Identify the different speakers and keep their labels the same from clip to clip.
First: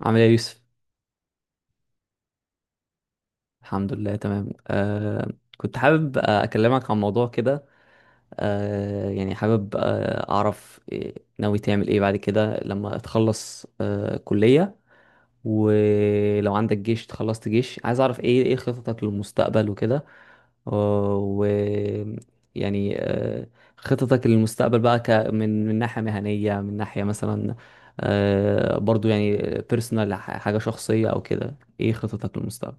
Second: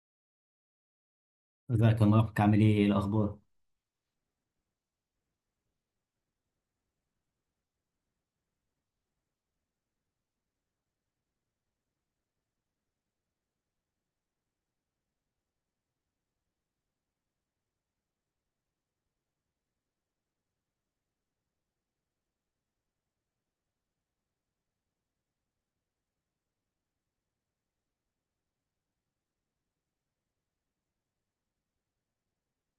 Speaker 1: عامل ايه يا يوسف؟
Speaker 2: ازيك يا مارك، عامل ايه؟ ايه الاخبار؟
Speaker 1: الحمد لله، تمام. كنت حابب، اكلمك عن موضوع كده. يعني حابب، اعرف ناوي تعمل ايه بعد كده لما تخلص كلية، ولو عندك جيش، تخلصت جيش، عايز اعرف ايه خططك للمستقبل وكده. آه، و يعني آه خططك للمستقبل بقى، من ناحية مهنية، من ناحية مثلا برضو يعني بيرسونال، حاجة شخصية او كده، ايه خططك للمستقبل؟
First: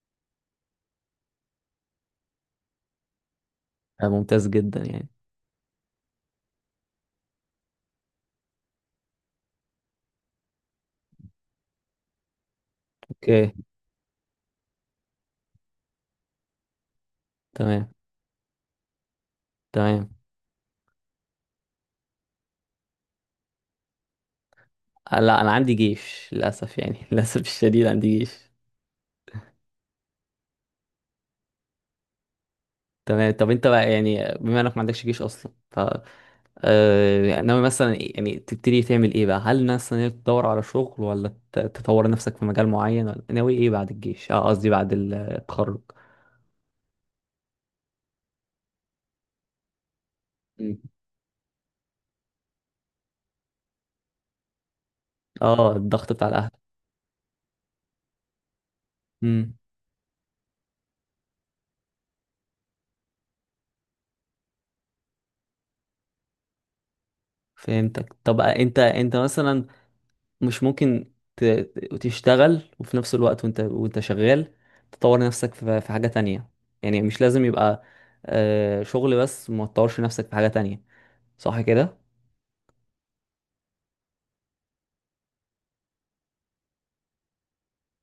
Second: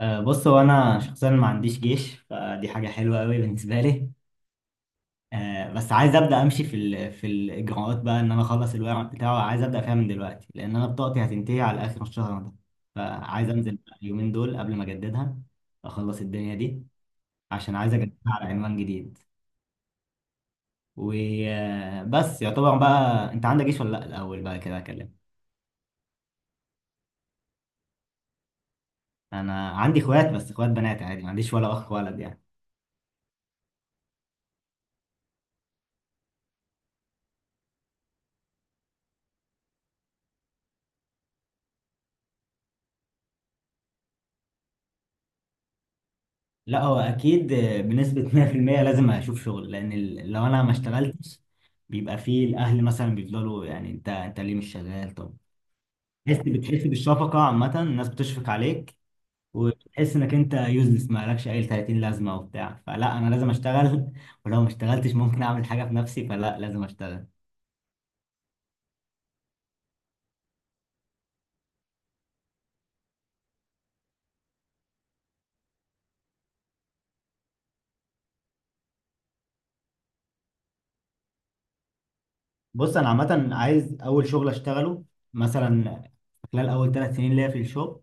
Speaker 2: أه بص، هو انا شخصيا ما عنديش جيش، فدي حاجه حلوه قوي بالنسبه لي.
Speaker 1: ممتاز جدا يعني.
Speaker 2: أه بس عايز ابدا امشي في الاجراءات بقى، ان انا اخلص الورق بتاعه. عايز ابدا فيها من دلوقتي لان انا بطاقتي هتنتهي على اخر الشهر ده. فعايز
Speaker 1: اوكي.
Speaker 2: انزل بقى اليومين دول قبل ما اجددها، اخلص الدنيا دي، عشان
Speaker 1: تمام.
Speaker 2: عايز اجددها على عنوان جديد.
Speaker 1: تمام.
Speaker 2: وبس، يعتبر بقى. انت عندك جيش ولا لا الاول بقى كده اكلم؟
Speaker 1: لا، انا عندي جيش للاسف يعني للاسف الشديد عندي جيش.
Speaker 2: انا عندي اخوات بس اخوات بنات، عادي، ما عنديش ولا اخ ولد يعني.
Speaker 1: تمام. طب انت بقى يعني، بما انك ما عندكش جيش اصلا، ف ناوي مثلا، يعني تبتدي تعمل ايه بقى؟ هل مثلا إنك تدور على شغل، ولا تطور نفسك في مجال معين، ولا ناوي ايه بعد الجيش؟ اه، قصدي بعد التخرج.
Speaker 2: لا هو اكيد، بنسبه 100% لازم اشوف شغل، لان لو انا ما
Speaker 1: مم.
Speaker 2: اشتغلتش بيبقى فيه الاهل مثلا بيفضلوا يعني انت ليه مش شغال؟ طب
Speaker 1: اه، الضغط بتاع
Speaker 2: تحس،
Speaker 1: الاهل.
Speaker 2: بتحس بالشفقه، عامه الناس بتشفق عليك.
Speaker 1: امم.
Speaker 2: وتحس انك انت يوزلس، ما لكش اي 30 لازمه وبتاع، فلا انا لازم اشتغل ولو ما اشتغلتش ممكن اعمل حاجه في نفسي، فلا لازم اشتغل.
Speaker 1: فهمتك. طب انت، مثلا مش ممكن تشتغل وفي نفس الوقت، وانت شغال، تطور نفسك في حاجة تانية؟ يعني مش لازم يبقى شغل بس ما تطورش نفسك في حاجة تانية، صح كده؟
Speaker 2: بص انا عامه عايز اول شغل اشتغله، مثلا خلال اول ثلاث سنين ليا في الشغل،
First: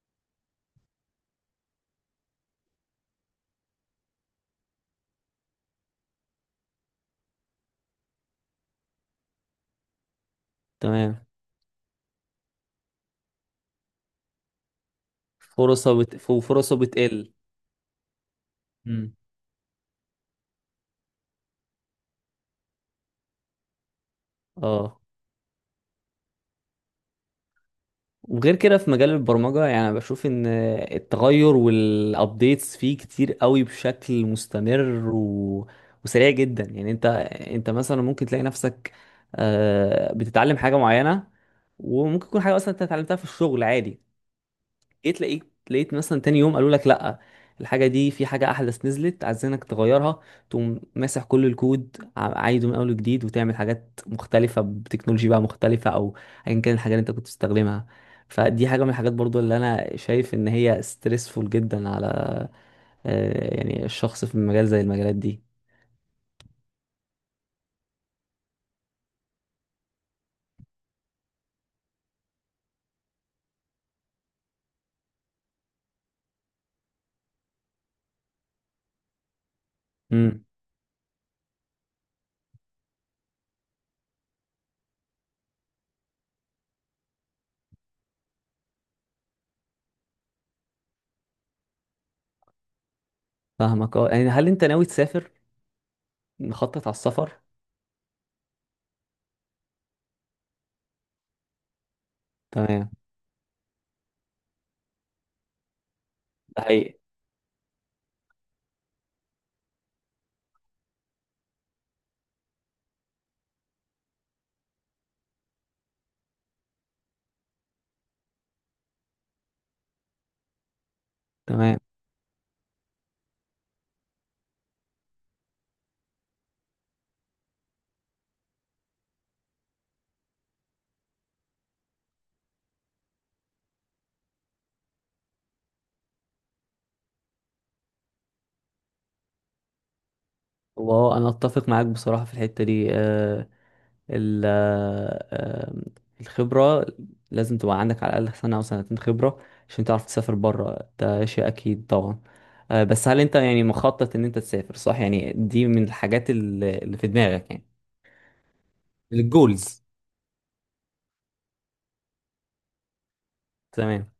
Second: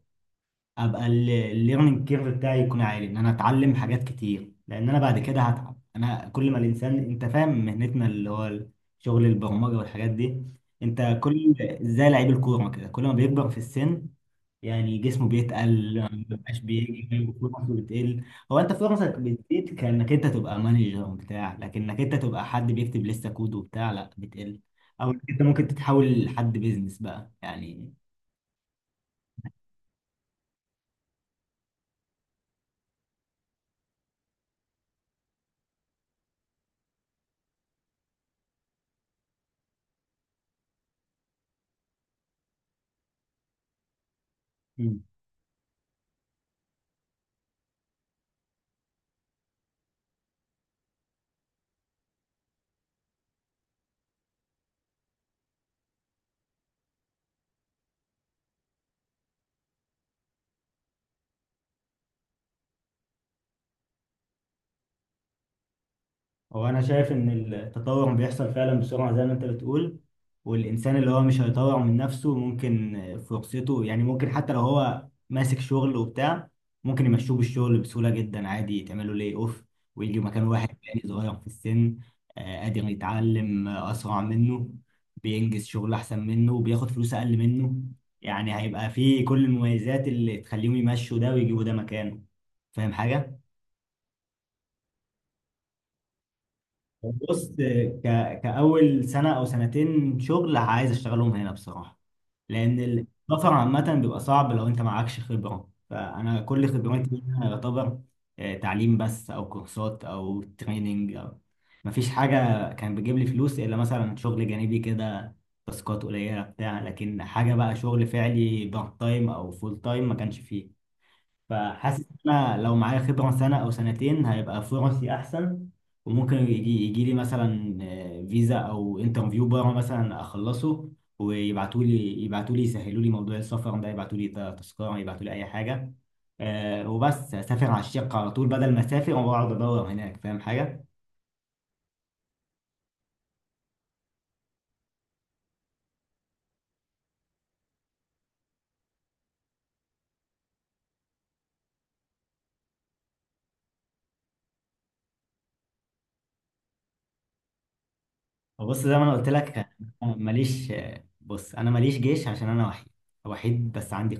Speaker 2: ابقى الليرنينج كيرف بتاعي يكون عالي، ان انا اتعلم حاجات كتير، لان انا بعد كده هتعب. انا كل ما الانسان، انت فاهم مهنتنا اللي هو شغل البرمجه والحاجات دي، انت
Speaker 1: تمام.
Speaker 2: كل، زي لعيب الكوره كده، كل ما بيكبر في السن يعني جسمه بيتقل، ما بيبقاش
Speaker 1: فرصة
Speaker 2: بيجري
Speaker 1: بتقل.
Speaker 2: وفرصه بتقل. هو انت فرصك
Speaker 1: مم.
Speaker 2: بتزيد كانك انت تبقى مانجر بتاع لكنك انت تبقى حد بيكتب لسه كود وبتاع، لا بتقل.
Speaker 1: اه.
Speaker 2: او انت ممكن تتحول لحد بيزنس بقى يعني.
Speaker 1: وغير كده في مجال البرمجة، يعني أنا بشوف ان التغير والابديتس فيه كتير قوي بشكل مستمر و... وسريع جدا يعني. انت، مثلا ممكن تلاقي نفسك بتتعلم حاجة معينة، وممكن تكون حاجة اصلا انت اتعلمتها في الشغل عادي، جيت لقيت مثلا تاني يوم قالوا لك لا، الحاجه دي في حاجه احدث نزلت عايزينك تغيرها. تقوم ماسح كل الكود، عايده من اول وجديد، وتعمل حاجات مختلفه بتكنولوجي بقى مختلفه، او ايا كان الحاجه اللي انت كنت بتستخدمها. فدي حاجه من الحاجات برضو اللي انا شايف ان هي ستريسفول جدا على يعني الشخص في مجال زي المجالات دي.
Speaker 2: هو انا شايف ان التطور بيحصل فعلا بسرعه زي ما انت بتقول، والانسان اللي هو مش هيطور من نفسه ممكن فرصته، يعني ممكن حتى لو هو ماسك شغل وبتاع ممكن يمشوه بالشغل بسهوله جدا، عادي، تعملوا لي اوف، ويجي
Speaker 1: امم.
Speaker 2: مكان واحد تاني صغير في السن، قادر يتعلم اسرع منه، بينجز شغل احسن منه وبياخد فلوس اقل منه. يعني هيبقى فيه كل المميزات اللي تخليهم يمشوا ده ويجيبوا ده مكانه. فاهم حاجه؟
Speaker 1: فاهمك. اه يعني، هل انت ناوي تسافر؟ مخطط على السفر؟
Speaker 2: بص، ك... كأول سنة أو سنتين شغل عايز أشتغلهم هنا بصراحة، لأن
Speaker 1: تمام.
Speaker 2: السفر عامة بيبقى صعب لو أنت معكش خبرة، فأنا
Speaker 1: ده
Speaker 2: كل
Speaker 1: حقيقي.
Speaker 2: خبرتي هنا يعتبر تعليم بس أو كورسات أو تريننج، أو مفيش حاجة كان بيجيب لي فلوس إلا مثلا شغل جانبي كده، تاسكات قليلة بتاع لكن حاجة بقى شغل فعلي بارت تايم أو فول تايم ما كانش فيه.
Speaker 1: تمام.
Speaker 2: فحاسس ان انا لو معايا خبره سنه او سنتين هيبقى فرصي احسن، وممكن يجي لي مثلا فيزا او انترفيو بره مثلا اخلصه، ويبعتوا لي يسهلوا لي موضوع السفر ده، يبعتوا لي تذكره، يبعتوا لي اي حاجه، وبس اسافر على الشقه على طول بدل ما اسافر واقعد ادور هناك. فاهم حاجه؟
Speaker 1: وانا اتفق معاك بصراحه في الحته دي. آه، ال- آه، آم، الخبرة لازم تبقى عندك، على الأقل سنة أو سنتين خبرة عشان تعرف تسافر بره، ده شيء أكيد طبعا. بس هل أنت يعني مخطط إن أنت تسافر؟ صح يعني، دي من الحاجات اللي في دماغك يعني،
Speaker 2: وبص زي ما انا قلت لك،
Speaker 1: الجولز.
Speaker 2: أنا ماليش بص انا ماليش جيش، عشان انا وحيد، وحيد بس
Speaker 1: تمام.
Speaker 2: عندي.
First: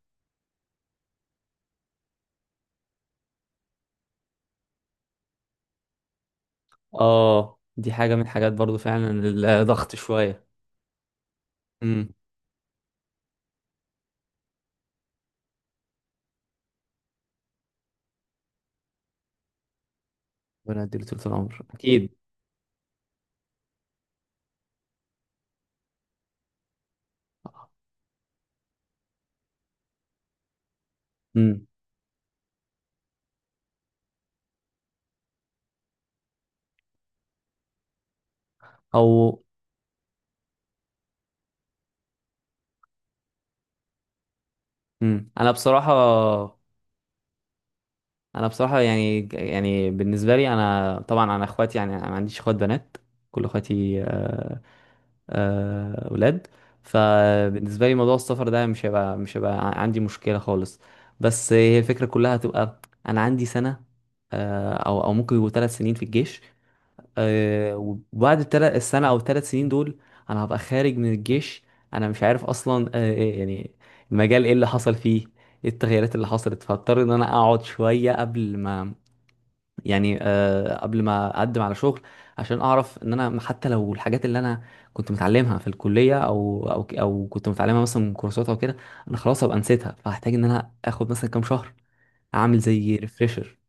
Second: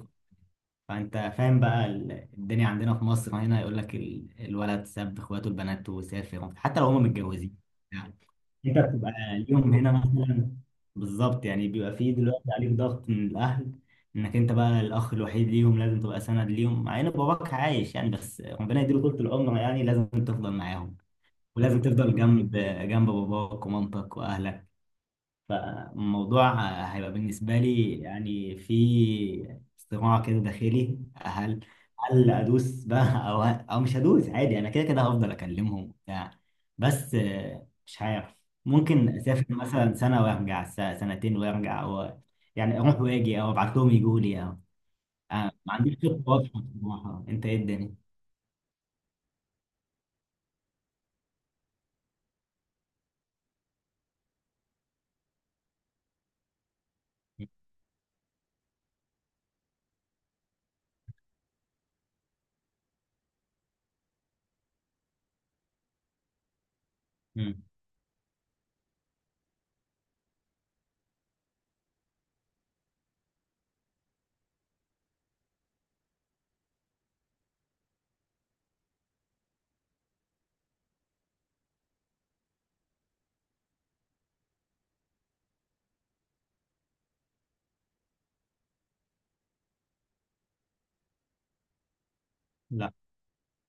Speaker 2: فانت فاهم بقى الدنيا عندنا في مصر هنا، يقول لك الولد ساب اخواته البنات وسافر حتى لو هم متجوزين.
Speaker 1: اه، دي
Speaker 2: يعني
Speaker 1: حاجة من الحاجات برضو
Speaker 2: انت
Speaker 1: فعلا
Speaker 2: بتبقى
Speaker 1: اللي
Speaker 2: ليهم هنا
Speaker 1: ضغط شوية.
Speaker 2: مثلا، بالظبط. يعني بيبقى
Speaker 1: امم.
Speaker 2: فيه دلوقتي عليك ضغط من الاهل، انك انت بقى الاخ الوحيد ليهم، لازم تبقى سند ليهم. مع ان باباك عايش يعني، بس ربنا يديله طول العمر يعني، لازم تفضل
Speaker 1: ربنا
Speaker 2: معاهم،
Speaker 1: يديله طول العمر
Speaker 2: ولازم
Speaker 1: أكيد.
Speaker 2: تفضل جنب باباك ومامتك واهلك. فالموضوع هيبقى بالنسبة لي يعني في صراع كده داخلي، هل
Speaker 1: امم.
Speaker 2: هل أدوس بقى أو مش هدوس؟ عادي، أنا كده كده هفضل أكلمهم وبتاع، بس مش عارف. ممكن
Speaker 1: أو.
Speaker 2: أسافر مثلا سنة وأرجع، سنتين وأرجع، أو يعني أروح وأجي، أو أبعت لهم يجوا لي، أو
Speaker 1: امم. أنا
Speaker 2: ما
Speaker 1: بصراحة،
Speaker 2: عنديش خطة واضحة بصراحة. أنت إيه الدنيا؟
Speaker 1: انا بصراحه يعني، يعني بالنسبه لي، انا طبعا، انا اخواتي، يعني انا ما عنديش اخوات بنات، كل اخواتي اولاد. فبالنسبه لي موضوع السفر ده مش هيبقى عندي مشكله خالص. بس هي الفكره كلها هتبقى، انا عندي سنه او ممكن يبقوا 3 سنين في الجيش.
Speaker 2: مم.
Speaker 1: آه، وبعد الثلاث السنه او ال3 سنين دول انا هبقى خارج من الجيش. انا مش عارف اصلا إيه يعني المجال، ايه اللي حصل فيه، ايه التغييرات اللي حصلت. فاضطر ان انا اقعد شويه قبل ما، يعني قبل ما اقدم على شغل، عشان اعرف ان انا حتى لو الحاجات اللي انا كنت متعلمها في الكليه، او كنت متعلمها مثلا من كورسات او كده، انا خلاص هبقى نسيتها، فهحتاج ان انا اخد مثلا كام شهر اعمل
Speaker 2: لا
Speaker 1: زي ريفريشر.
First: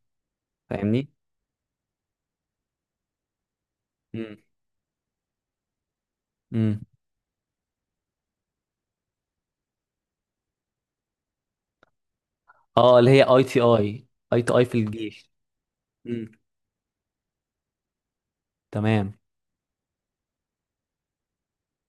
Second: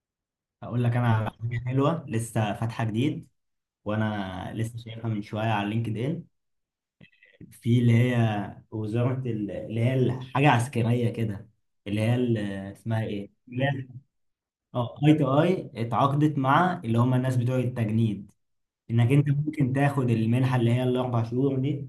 Speaker 2: أقول لك أنا
Speaker 1: فاهمني.
Speaker 2: على حاجة حلوة لسه فاتحة جديد،
Speaker 1: امم.
Speaker 2: وأنا لسه شايفها من شوية على لينكد إن،
Speaker 1: امم.
Speaker 2: في اللي هي وزارة اللي هي الحاجة عسكرية كده، اللي هي
Speaker 1: اه،
Speaker 2: اسمها
Speaker 1: اللي هي
Speaker 2: ايه؟
Speaker 1: اي تي
Speaker 2: اللي هي
Speaker 1: اي، اي تي اي في
Speaker 2: اه اي
Speaker 1: الجيش.
Speaker 2: تو اي،
Speaker 1: امم.
Speaker 2: اتعاقدت مع اللي هم الناس بتوع التجنيد، انك
Speaker 1: تمام.
Speaker 2: انت ممكن تاخد المنحة اللي هي الاربع شهور دي،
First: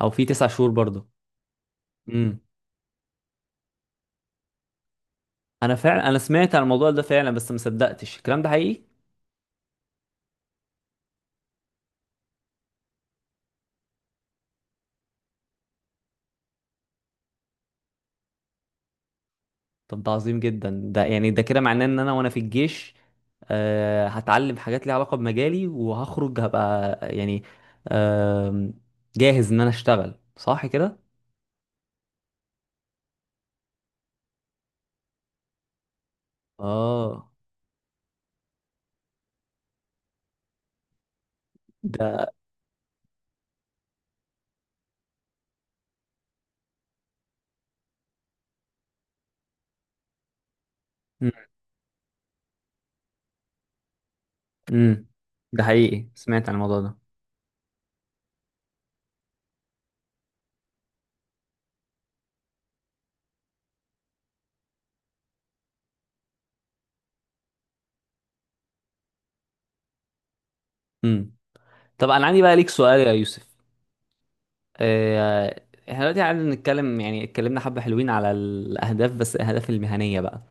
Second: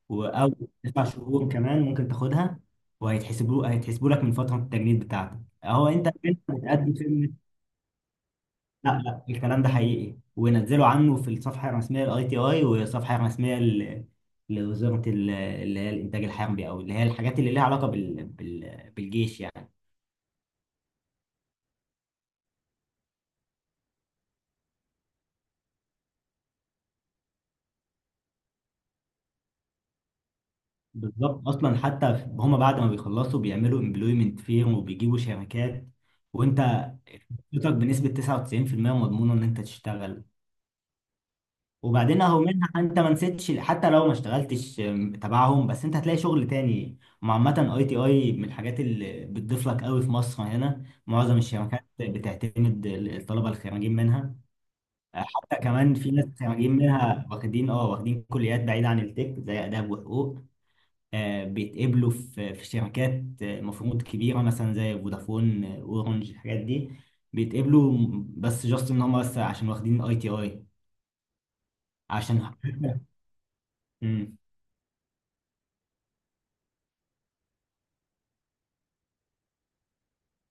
Speaker 1: او في
Speaker 2: و-
Speaker 1: تسع
Speaker 2: او
Speaker 1: شهور
Speaker 2: تسع
Speaker 1: برضه.
Speaker 2: شهور كمان ممكن
Speaker 1: امم.
Speaker 2: تاخدها، وهيتحسبوا لك من فترة التجنيد بتاعتك.
Speaker 1: انا
Speaker 2: اهو انت،
Speaker 1: فعلا، انا
Speaker 2: أنت
Speaker 1: سمعت عن الموضوع ده فعلا
Speaker 2: بتقدم
Speaker 1: بس ما صدقتش الكلام ده حقيقي.
Speaker 2: لا لا، الكلام ده حقيقي، ونزلوا عنه في الصفحه الرسميه للاي تي اي والصفحه الرسميه لوزاره اللي هي الانتاج الحربي، او اللي هي الحاجات اللي ليها علاقه بالجيش يعني.
Speaker 1: طب ده عظيم جدا، ده يعني ده كده معناه ان انا وانا في الجيش هتعلم حاجات ليها علاقة بمجالي، وهخرج هبقى يعني آم، جاهز ان انا اشتغل، صح كده؟
Speaker 2: بالظبط، اصلا حتى هم بعد ما بيخلصوا بيعملوا امبلويمنت فيرم وبيجيبوا شركات، وانت
Speaker 1: اه.
Speaker 2: فرصتك بنسبه 99% مضمونه ان انت تشتغل. وبعدين
Speaker 1: ده.
Speaker 2: اهو منها انت ما نسيتش، حتى لو ما اشتغلتش تبعهم، بس انت هتلاقي شغل تاني. وعامة اي تي اي من الحاجات اللي بتضيف لك قوي، في مصر هنا معظم الشركات بتعتمد الطلبة الخريجين منها.
Speaker 1: امم.
Speaker 2: آه، حتى
Speaker 1: ده
Speaker 2: كمان
Speaker 1: حقيقي،
Speaker 2: في ناس
Speaker 1: سمعت عن
Speaker 2: خريجين
Speaker 1: الموضوع ده.
Speaker 2: منها واخدين اه واخدين كليات بعيدة عن التك زي آداب وحقوق، بيتقبلوا في شركات المفروض كبيرة مثلا زي فودافون، اورنج، الحاجات دي بيتقبلوا، بس جاست ان هم بس عشان واخدين اي تي اي.
Speaker 1: امم. طب انا عندي
Speaker 2: عشان
Speaker 1: بقى ليك سؤال يا يوسف. آه، احنا دلوقتي قاعدين نتكلم، يعني اتكلمنا حبة حلوين على الأهداف، بس الأهداف المهنية بقى.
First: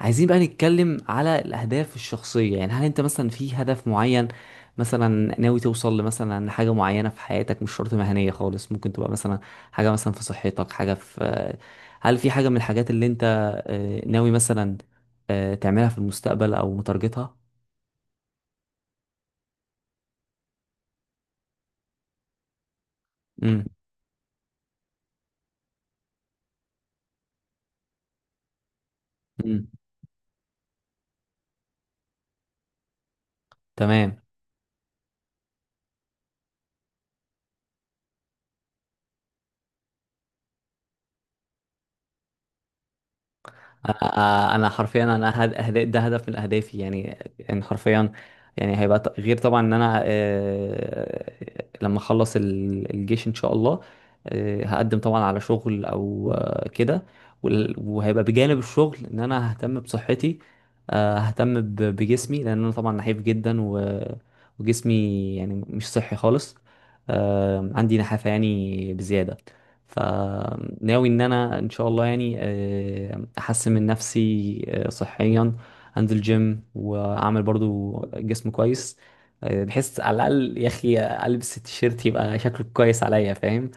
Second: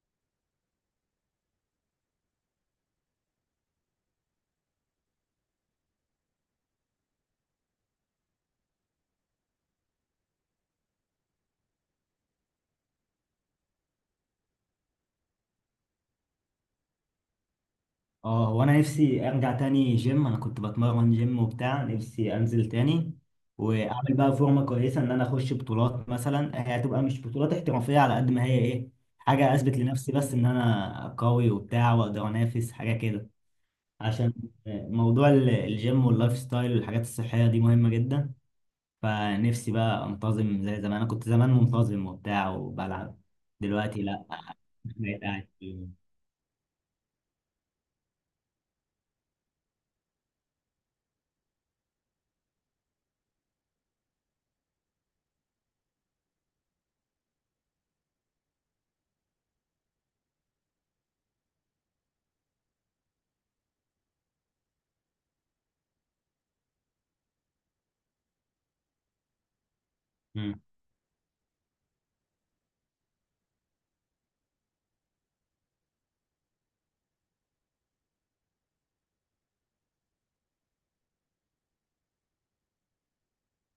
Speaker 1: عايزين بقى نتكلم على الأهداف الشخصية، يعني هل أنت مثلا في هدف معين، مثلا ناوي توصل لمثلا حاجة معينة في حياتك؟ مش شرط مهنية خالص، ممكن تبقى مثلا حاجة مثلا في صحتك، حاجة في هل في حاجة من الحاجات اللي أنت ناوي مثلا تعملها في المستقبل أو متارجتها؟
Speaker 2: اه، هو انا نفسي ارجع تاني جيم. انا كنت بتمرن جيم وبتاع، نفسي انزل تاني
Speaker 1: امم.
Speaker 2: واعمل بقى فورمه كويسه، ان انا اخش بطولات مثلا. هي هتبقى مش بطولات احترافيه، على قد ما هي ايه، حاجه
Speaker 1: امم.
Speaker 2: اثبت لنفسي بس ان انا قوي وبتاع، واقدر انافس حاجه كده.
Speaker 1: تمام.
Speaker 2: عشان موضوع الجيم واللايف ستايل والحاجات الصحيه دي مهمه جدا. فنفسي بقى انتظم زي زمان، انا كنت زمان منتظم وبتاع وبلعب، دلوقتي لا
Speaker 1: انا حرفيا،
Speaker 2: بقيت
Speaker 1: انا
Speaker 2: قاعد في-
Speaker 1: ده هدف من اهدافي يعني. ان حرفيا، يعني هيبقى غير طبعا، ان انا لما اخلص الجيش ان شاء الله، هقدم طبعا على شغل، او كده. وهيبقى بجانب الشغل ان انا ههتم بصحتي، ههتم بجسمي، لان انا طبعا نحيف جدا و... وجسمي يعني مش صحي خالص. عندي نحافة يعني بزيادة.
Speaker 2: مم،
Speaker 1: فناوي ان انا ان شاء الله يعني احسن من نفسي صحيا، انزل جيم واعمل برضو جسم كويس، بحيث على الاقل يا اخي البس التيشيرت يبقى شكله كويس عليا، فاهم؟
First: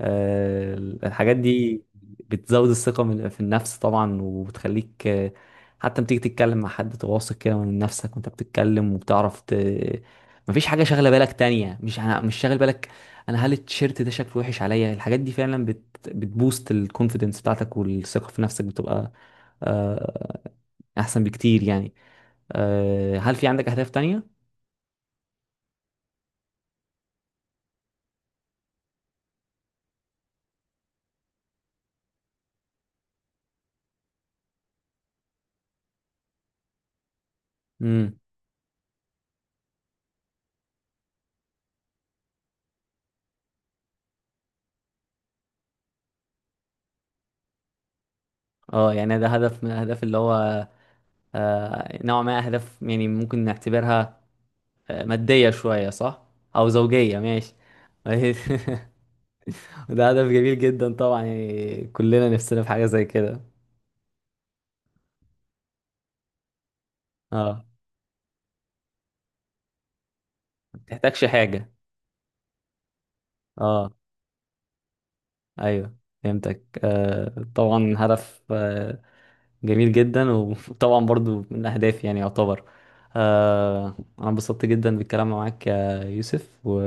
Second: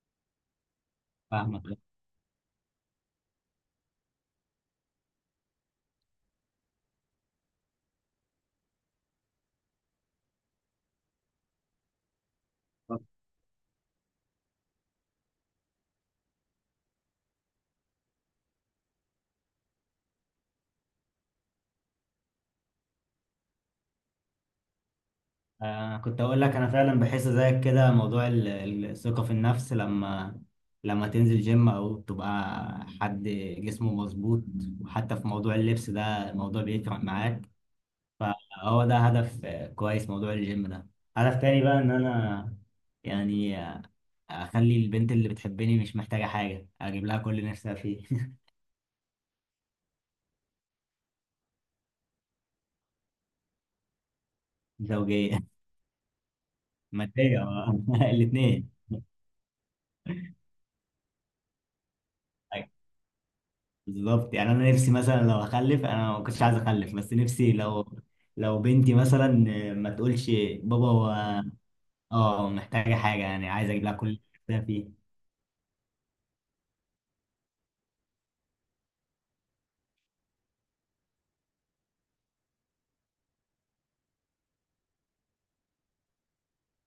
Speaker 1: آه، الحاجات
Speaker 2: فاهمك.
Speaker 1: دي بتزود الثقة في النفس طبعا، وبتخليك حتى لما تيجي تتكلم مع حد تواثق كده من نفسك، وانت بتتكلم وبتعرف مفيش حاجة شاغلة بالك تانية. مش أنا مش شاغل بالك، انا هل التيشيرت ده شكله وحش عليا؟ الحاجات دي فعلا بتبوست الكونفيدنس بتاعتك، والثقة في نفسك بتبقى آه، احسن بكتير يعني. هل في عندك اهداف تانية؟
Speaker 2: كنت اقول لك انا فعلا بحس زيك كده. موضوع الثقة في النفس، لما لما تنزل جيم او تبقى حد جسمه مظبوط، وحتى في موضوع اللبس ده الموضوع بيفرق معاك.
Speaker 1: امم.
Speaker 2: فهو ده هدف كويس، موضوع الجيم ده. هدف تاني بقى ان انا يعني اخلي البنت اللي بتحبني مش محتاجة حاجة، اجيب لها كل اللي نفسها فيه
Speaker 1: اه يعني ده هدف من الاهداف اللي هو نوع ما أهداف، يعني ممكن نعتبرها
Speaker 2: زوجية،
Speaker 1: مادية شوية، صح؟ أو زوجية،
Speaker 2: مادية
Speaker 1: ماشي.
Speaker 2: الاتنين.
Speaker 1: وده هدف جميل جدا طبعا، يعني كلنا نفسنا في حاجة زي كده.
Speaker 2: بالظبط. يعني انا نفسي مثلا لو اخلف، انا ما كنتش عايز اخلف بس نفسي
Speaker 1: اه.
Speaker 2: لو، لو بنتي مثلا ما تقولش
Speaker 1: ما
Speaker 2: بابا
Speaker 1: بتحتاجش
Speaker 2: هو
Speaker 1: حاجة.
Speaker 2: اه محتاجه حاجه، يعني عايز اجيب
Speaker 1: اه.
Speaker 2: لها كل اللي نفسها فيه.
Speaker 1: ايوه. فهمتك. آه، طبعا هدف جميل جدا، وطبعا برضو من أهدافي يعني يعتبر. أنا انبسطت جدا بالكلام معاك يا يوسف و...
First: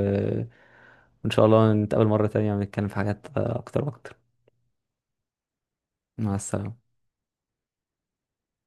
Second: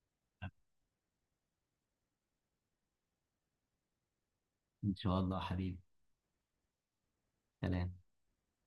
Speaker 1: وإن شاء الله نتقابل مرة تانية ونتكلم في حاجات أكتر وأكتر.
Speaker 2: ان شاء الله حبيبي.
Speaker 1: مع السلامة.
Speaker 2: سلام.